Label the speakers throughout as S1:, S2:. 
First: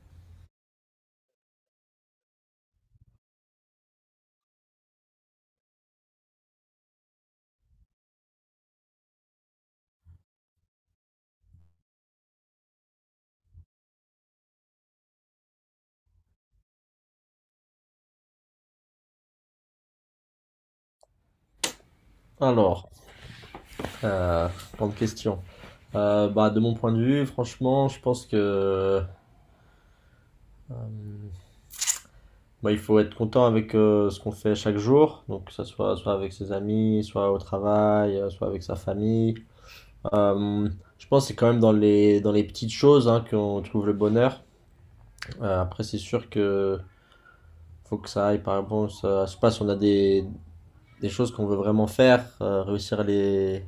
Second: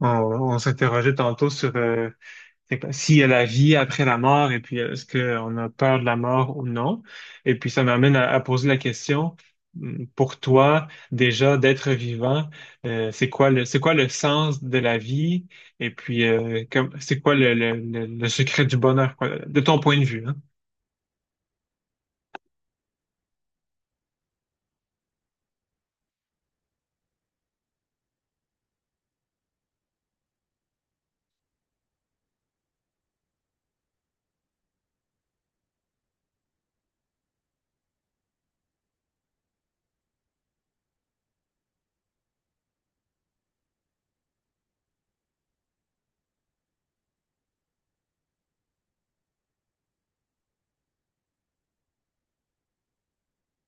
S1: On, on s'interrogeait tantôt sur c'est s'il y a la vie après la mort et puis est-ce qu'on a peur de la mort ou non. Et puis ça m'amène à poser la question, pour toi, déjà d'être vivant, c'est quoi c'est quoi le sens de la vie et puis c'est quoi le secret du bonheur, quoi, de ton point de vue, hein?
S2: Alors, euh, Grande question. De mon point de vue, franchement, je pense que il faut être content avec ce qu'on fait chaque jour, donc que ce soit avec ses amis, soit au travail, soit avec sa famille. Euh, je pense que c'est quand même dans les petites choses hein, qu'on trouve le bonheur. Après, c'est sûr que faut que ça aille, par exemple. Ça, je sais pas si on a des choses qu'on veut vraiment faire, réussir à les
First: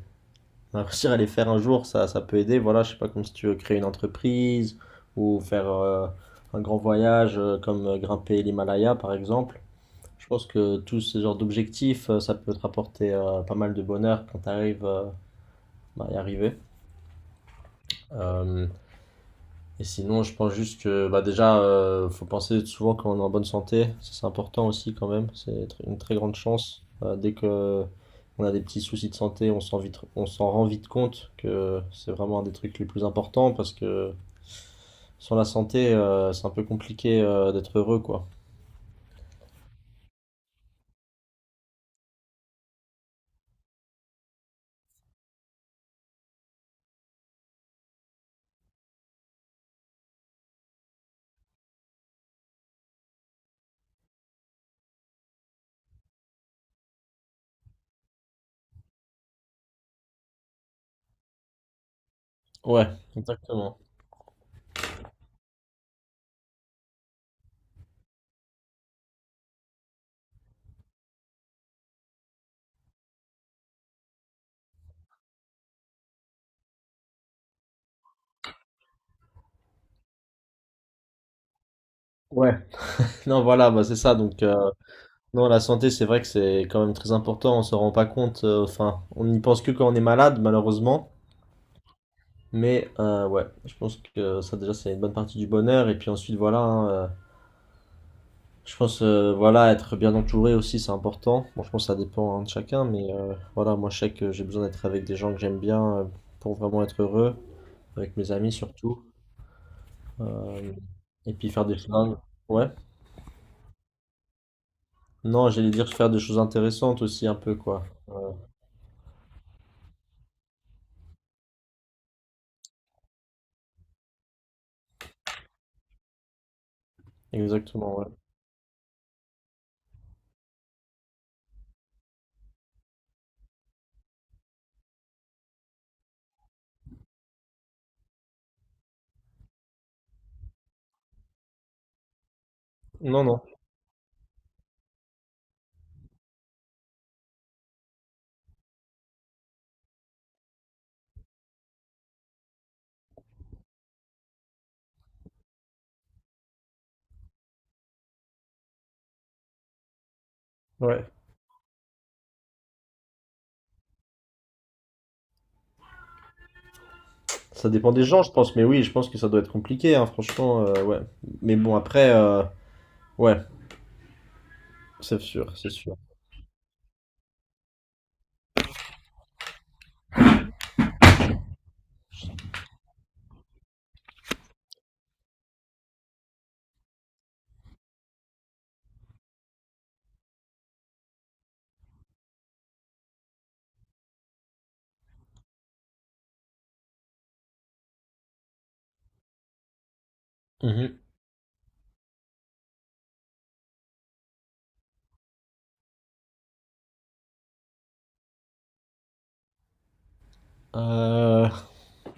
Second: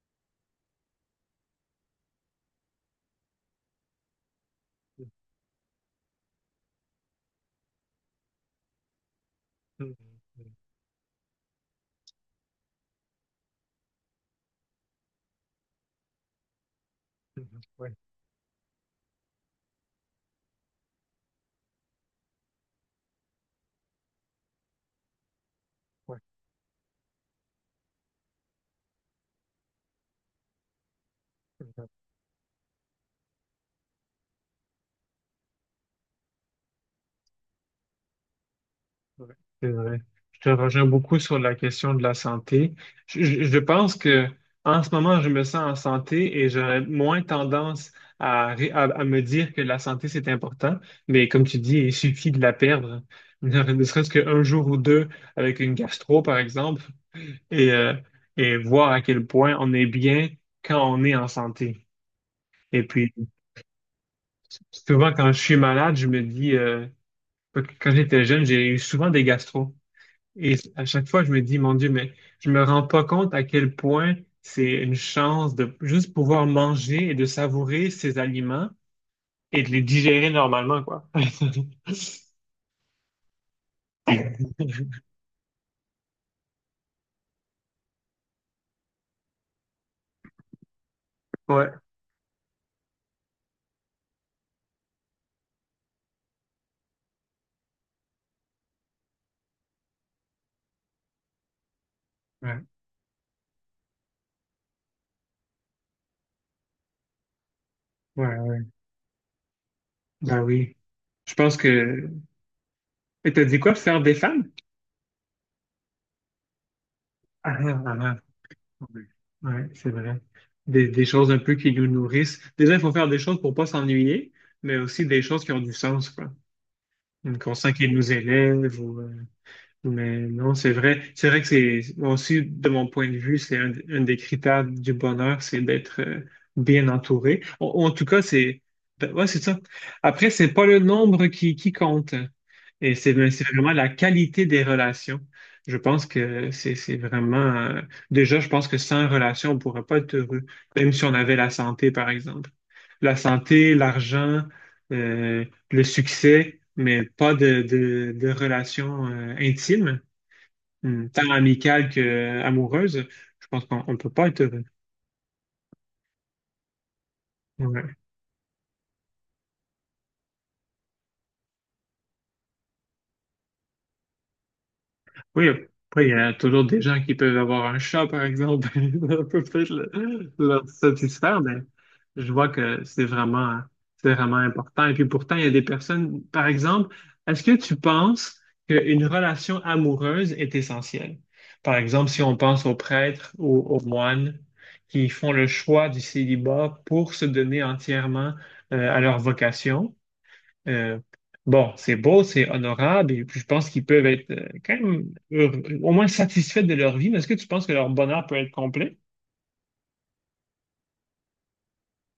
S2: Réussir à les faire un jour, ça peut aider. Voilà, je sais pas, comme si tu veux créer une entreprise ou faire un grand voyage, comme grimper l'Himalaya par exemple.
S1: Mhm,
S2: Je pense
S1: mhm,
S2: que tous ces genres d'objectifs, ça peut te rapporter pas mal de bonheur quand tu arrives à y arriver.
S1: mhm, ouais,
S2: Euh, Et sinon, je pense juste que déjà, faut penser souvent quand on est en bonne santé. Ça, c'est important aussi quand même. C'est une très grande chance. Dès que on a des petits soucis de santé, on s'en rend vite compte que
S1: ouais.
S2: c'est vraiment un des trucs les plus importants, parce que sans la santé, c'est un peu compliqué d'être heureux, quoi.
S1: Ouais, c'est vrai. Je te rejoins beaucoup sur la question de la santé. Je pense que en ce moment, je me sens en santé et j'aurais moins tendance à me dire que la santé, c'est important. Mais comme tu dis, il suffit de la perdre, ne serait-ce qu'un jour ou deux avec une gastro, par exemple, et, euh, et voir à quel point on est bien quand on est en santé. Et
S2: Ouais,
S1: puis,
S2: exactement.
S1: souvent, quand je suis malade, je me dis, quand j'étais jeune, j'ai eu souvent des gastros. Et à chaque fois, je me dis, mon Dieu, mais je me rends pas compte à quel point c'est une chance de juste pouvoir manger et de savourer ces aliments et de les digérer normalement, quoi.
S2: Ouais. Non, voilà, bah c'est ça. Donc, non, la santé, c'est vrai que c'est quand même très important. On s'en rend pas compte. Enfin, on n'y pense que quand on est malade, malheureusement.
S1: Ouais,
S2: Mais ouais, je pense que ça déjà c'est une bonne partie du bonheur. Et puis ensuite voilà, hein, je pense voilà, être bien entouré aussi c'est important. Bon, je pense que ça dépend hein, de
S1: ouais,
S2: chacun, mais voilà, moi je sais que j'ai besoin d'être avec des gens que j'aime bien, pour vraiment être heureux, avec
S1: ouais,
S2: mes amis
S1: ouais.
S2: surtout.
S1: Ben
S2: Euh,
S1: oui. Je
S2: et puis
S1: pense
S2: faire des
S1: que...
S2: choses. Ouais.
S1: Et t'as dit quoi, faire des femmes?
S2: Non, j'allais dire faire des choses intéressantes aussi un
S1: Ah,
S2: peu
S1: ah,
S2: quoi.
S1: ah, ah. Ouais, c'est vrai. Des choses un peu qui nous nourrissent. Déjà, il faut faire des choses pour pas s'ennuyer, mais aussi des choses qui ont du sens, quoi. Qu'on sent qu'ils
S2: Exactement, ouais.
S1: nous élèvent ou... Mais non, c'est vrai. C'est vrai que c'est moi aussi, de mon point de vue, c'est un des critères du bonheur, c'est d'être bien entouré. En tout cas, c'est ben, ouais, c'est ça. Après, c'est pas le nombre qui compte. Et c'est
S2: Non
S1: mais
S2: non.
S1: c'est vraiment la qualité des relations. Je pense que c'est vraiment déjà, je pense que sans relation, on pourrait pas être heureux, même si on avait la santé, par exemple. La santé, l'argent, euh, le succès, mais pas de relations intimes.
S2: Ouais.
S1: Tant amicale que amoureuse, je pense qu'on ne peut pas être heureux.
S2: Ça dépend
S1: Ouais.
S2: des gens je pense, mais oui je pense que ça doit être compliqué hein, franchement ouais. Mais bon après ouais, c'est
S1: Oui,
S2: sûr c'est sûr.
S1: après, il y a toujours des gens qui peuvent avoir un chat, par exemple, et on peut peut-être leur satisfaire, mais je vois que c'est c'est vraiment important. Et puis pourtant, il y a des personnes, par exemple, est-ce que tu penses qu'une relation amoureuse est essentielle? Par exemple, si on pense aux prêtres ou aux moines qui font le choix du célibat pour se donner entièrement à leur vocation.
S2: Mhm.
S1: Euh, bon, c'est beau, c'est honorable, et puis je pense qu'ils peuvent être quand même au moins satisfaits de leur vie, mais est-ce que tu penses que leur bonheur peut être complet?
S2: Euh,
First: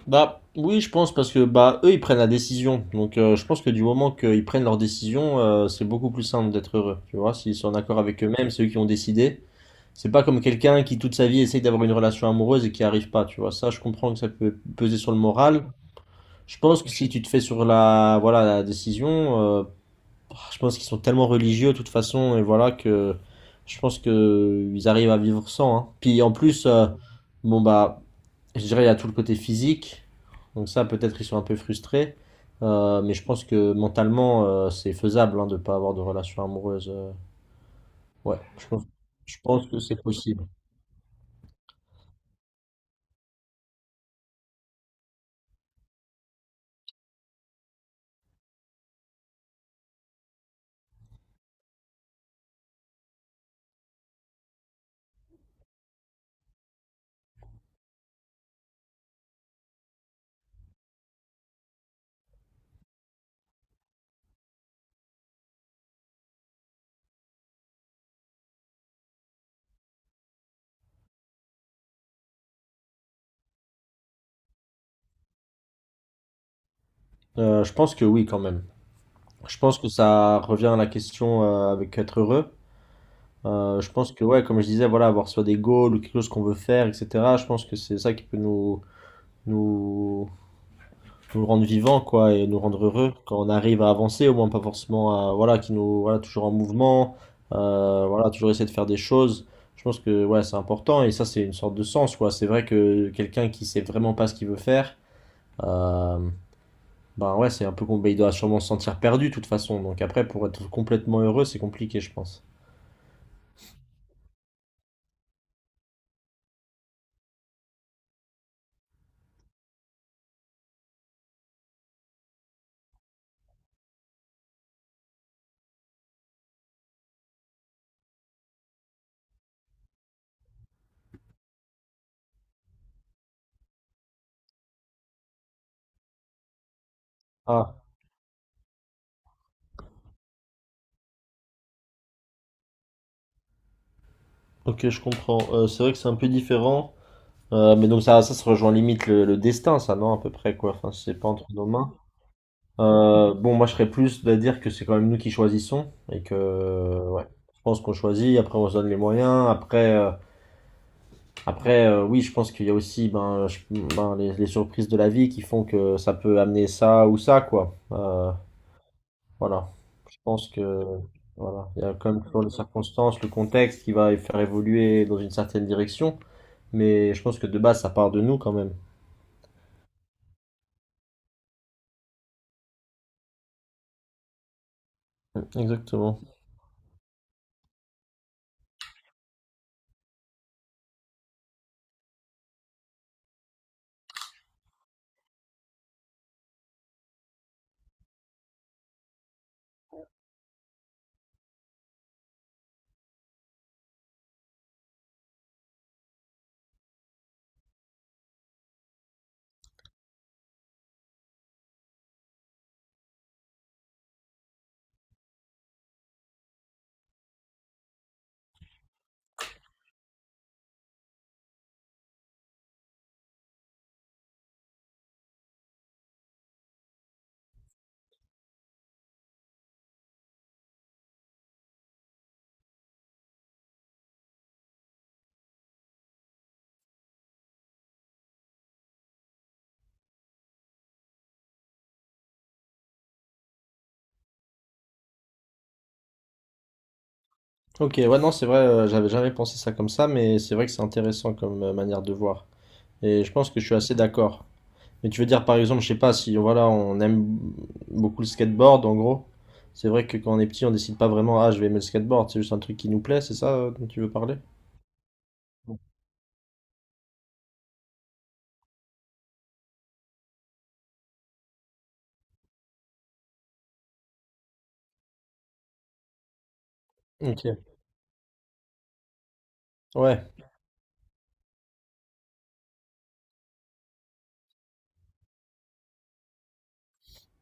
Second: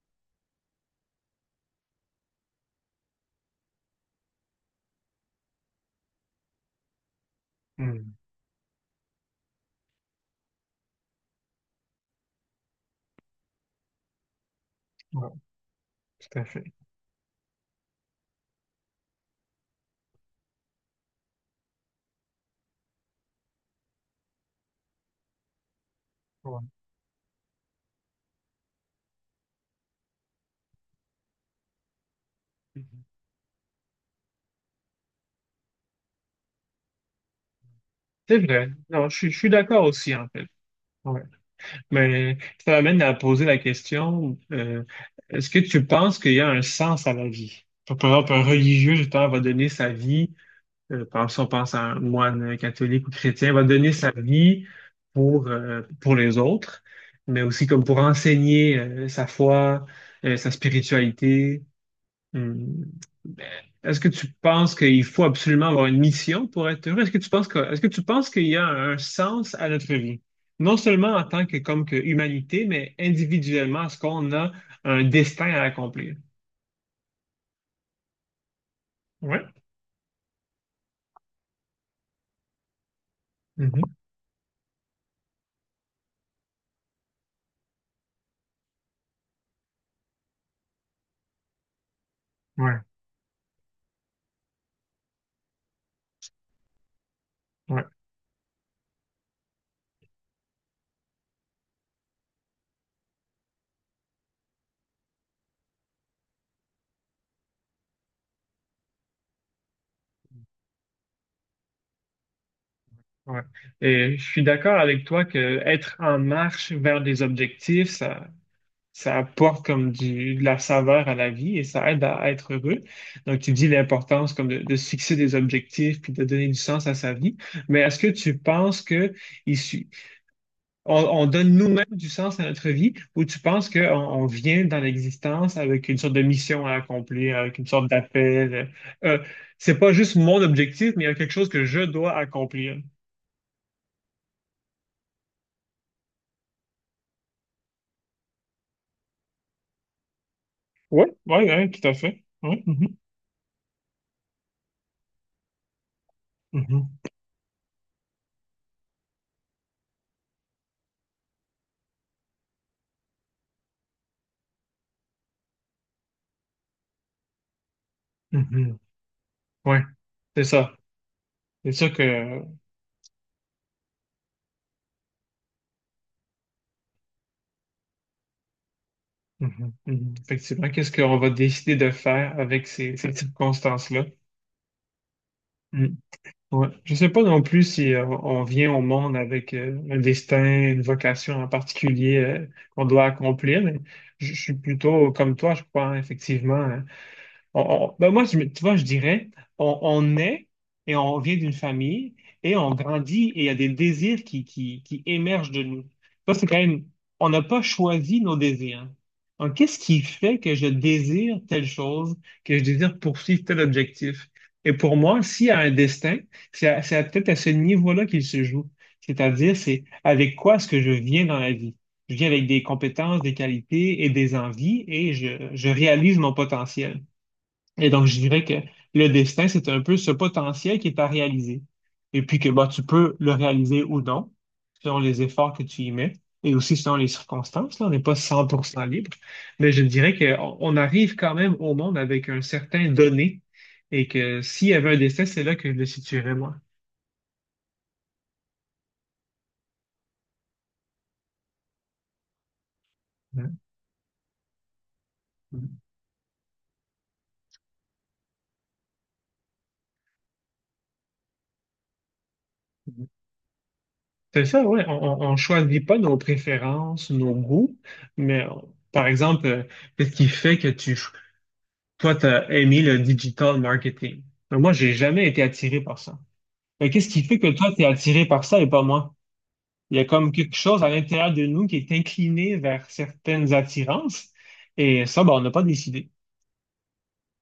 S2: Bah oui, je pense, parce que bah eux ils prennent la décision. Donc je pense que du moment qu'ils prennent leur décision, c'est beaucoup plus simple d'être heureux. Tu vois, s'ils sont en accord
S1: Hmm,
S2: avec eux-mêmes, c'est eux qui ont décidé. C'est pas comme quelqu'un qui toute sa vie essaye d'avoir une relation amoureuse et qui arrive pas. Tu vois, ça je comprends que ça peut peser sur le
S1: ouais,
S2: moral.
S1: tout à
S2: Je
S1: fait.
S2: pense que si tu te fais sur la voilà la décision, Oh, je pense qu'ils sont tellement religieux de toute façon et voilà que je pense que ils arrivent à vivre sans, hein. Puis en
S1: Ouais.
S2: plus, bon bah, je dirais il y a tout le côté physique. Donc ça, peut-être ils sont un peu frustrés. Mais je pense que mentalement, c'est faisable hein, de pas avoir de relation amoureuse.
S1: C'est
S2: Ouais,
S1: vrai. Non, je
S2: je
S1: suis
S2: pense que
S1: d'accord
S2: c'est
S1: aussi, en fait.
S2: possible.
S1: Ouais. Mais ça m'amène à poser la question, est-ce que tu penses qu'il y a un sens à la vie? Par exemple, un religieux, justement, va donner sa vie. Pense, si on pense à un moine catholique ou chrétien, va donner sa vie pour les autres, mais aussi comme pour enseigner sa foi, sa spiritualité. Hum, ben, est-ce que tu penses qu'il faut absolument avoir une mission pour être heureux? Est-ce que tu penses que, est-ce que tu penses qu'il y a un sens à notre vie? Non seulement en tant que, comme que humanité, mais individuellement, est-ce qu'on a un destin à accomplir?
S2: Je pense que oui quand même.
S1: Ouais.
S2: Je pense que ça revient à la question avec être heureux. Je
S1: Mhm.
S2: pense que ouais, comme je disais, voilà, avoir soit des goals ou quelque chose qu'on veut faire, etc. Je pense que c'est ça qui peut nous, nous rendre vivants quoi, et nous
S1: Ouais.
S2: rendre heureux quand on arrive à avancer, au moins pas forcément à, voilà, qui nous, voilà, toujours en mouvement,
S1: Ouais.
S2: voilà, toujours essayer de faire des choses. Je pense que ouais, c'est important, et ça c'est une sorte de sens quoi. C'est vrai que quelqu'un qui sait vraiment pas ce qu'il veut faire, euh, ouais, c'est un peu compliqué, il doit sûrement se sentir perdu de toute façon, donc après pour être complètement heureux c'est compliqué je pense.
S1: Ouais. Et je suis d'accord avec toi que être en marche vers des objectifs, ça apporte comme du, de la saveur à la vie et ça aide être heureux. Donc, tu dis l'importance comme de se fixer des objectifs puis de donner du sens à sa vie. Mais est-ce que tu penses que il su- on donne nous-mêmes du sens à notre vie ou tu penses qu'on on vient dans l'existence avec une sorte de mission à accomplir, avec une
S2: Ah,
S1: sorte d'appel? Euh, c'est pas juste mon objectif, mais il y a quelque chose que je dois accomplir.
S2: ok, je comprends. C'est vrai que c'est un peu différent. Mais donc ça se rejoint limite le destin, ça non? À peu près quoi, enfin si
S1: Oui,
S2: c'est pas entre
S1: oui,
S2: nos
S1: oui, tout
S2: mains.
S1: à fait. Oui, mhm,
S2: Moi je serais plus de dire que c'est quand même nous qui choisissons, et que
S1: mhm,
S2: ouais, je pense qu'on choisit. Après, on se donne les moyens. Oui, je pense qu'il y a aussi ben, les surprises de la vie qui font que ça peut amener ça ou ça quoi.
S1: mhm.
S2: Voilà.
S1: Ouais,
S2: Je
S1: c'est
S2: pense
S1: ça.
S2: que voilà,
S1: C'est
S2: il y
S1: ça
S2: a quand même
S1: que,
S2: toujours les circonstances, le contexte qui va faire évoluer dans une certaine direction. Mais je pense que de base, ça part de nous quand même.
S1: mhm, mhm, effectivement, qu'est-ce qu'on va décider de faire avec ces circonstances-là?
S2: Mm,
S1: Mm.
S2: exactement.
S1: Ouais. Je ne sais pas non plus si on vient au monde avec un destin, une vocation en particulier qu'on doit accomplir, mais je suis plutôt comme toi, je crois, hein, effectivement, hein, on- ben moi, tu vois, je dirais, on naît et on vient d'une famille et on grandit et il y a des désirs qui émergent de nous. Ça, c'est quand même, on n'a pas choisi nos désirs. Donc, qu'est-ce qui fait que je désire telle chose, que je désire poursuivre tel objectif? Et pour moi, s'il y a un destin, c'est peut-être à ce niveau-là qu'il se joue. C'est-à-dire, c'est avec quoi est-ce que je viens dans la vie? Je viens avec des compétences, des qualités et des envies et je réalise mon potentiel. Et donc, je dirais que le destin, c'est un peu ce potentiel qui est à réaliser. Et puis que bah, tu peux le réaliser ou non, selon les efforts que tu y mets et aussi selon les circonstances. Là, on n'est pas 100% libre, mais je dirais qu'on on arrive quand même au monde avec un certain donné et que s'il y avait un destin, c'est là que je le situerais moi.
S2: Ok, ouais, non, c'est vrai, j'avais jamais pensé ça comme ça, mais c'est vrai que c'est intéressant comme manière de voir. Et je pense
S1: Hein?
S2: que je suis assez d'accord. Mais tu veux dire, par exemple, je sais pas, si voilà, on aime beaucoup le skateboard, en gros, c'est vrai que quand on est petit, on décide pas vraiment, ah, je vais aimer le skateboard, c'est juste un truc qui nous plaît, c'est ça dont tu veux parler?
S1: C'est ça, oui. On ne choisit pas nos préférences, nos goûts, mais par exemple, qu'est-ce qui fait que tu toi, tu as aimé le digital marketing. Mais moi, j'ai jamais été attiré par ça. Mais qu'est-ce qui fait
S2: Ok,
S1: que toi, tu es attiré par ça et pas moi? Il y a
S2: ouais,
S1: comme quelque chose à l'intérieur de nous qui est incliné vers certaines attirances. Et ça, ben, on n'a pas décidé.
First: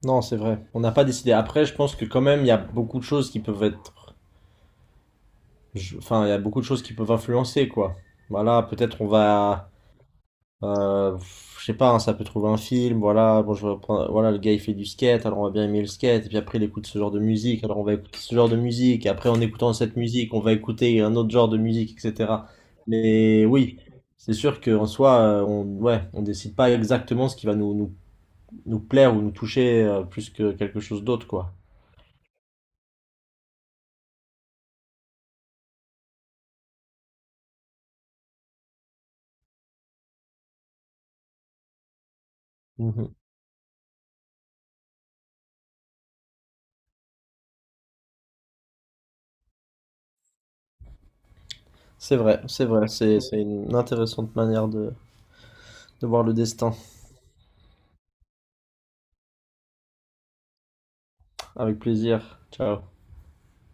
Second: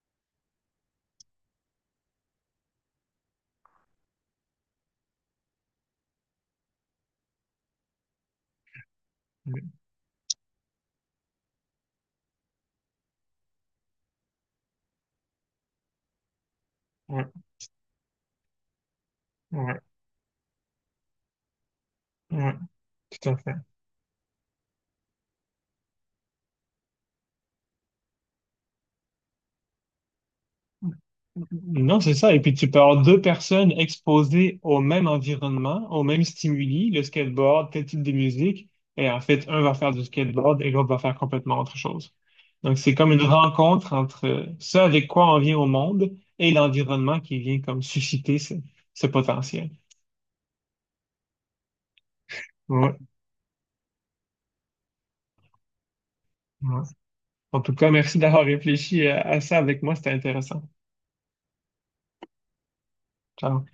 S2: non, c'est vrai. On n'a pas décidé. Après, je pense que quand même, il y a beaucoup de choses qui peuvent être. Enfin, il y a beaucoup de choses qui peuvent influencer, quoi. Voilà, peut-être on
S1: Ouais,
S2: va. Euh, je sais pas, hein, ça peut trouver un film, voilà, bon, voilà, le gars il fait du skate, alors on va bien aimer le skate, et puis après il écoute ce genre de
S1: ouais,
S2: musique, alors on va écouter ce genre de musique, et après en écoutant
S1: ouais,
S2: cette musique, on va écouter un autre genre de musique, etc.
S1: ouais, tout à
S2: Mais
S1: fait.
S2: oui, c'est sûr qu'en soi, on, ouais, on décide pas exactement ce qui va nous plaire ou nous toucher plus que quelque chose d'autre, quoi.
S1: Non, c'est ça. Et puis tu peux avoir deux personnes exposées au même environnement, au même stimuli, le skateboard, tel type de musique, et en fait, un va faire du skateboard et l'autre va faire complètement autre chose. Donc c'est comme
S2: Mhm.
S1: une rencontre entre ce avec quoi on vient au monde et l'environnement qui vient comme susciter ce potentiel.
S2: C'est vrai, c'est vrai,
S1: Ouais,
S2: c'est une intéressante manière de voir le destin.
S1: ouais. En tout cas, merci d'avoir réfléchi à ça avec moi, c'était intéressant.
S2: Avec plaisir. Ciao.
S1: Ciao.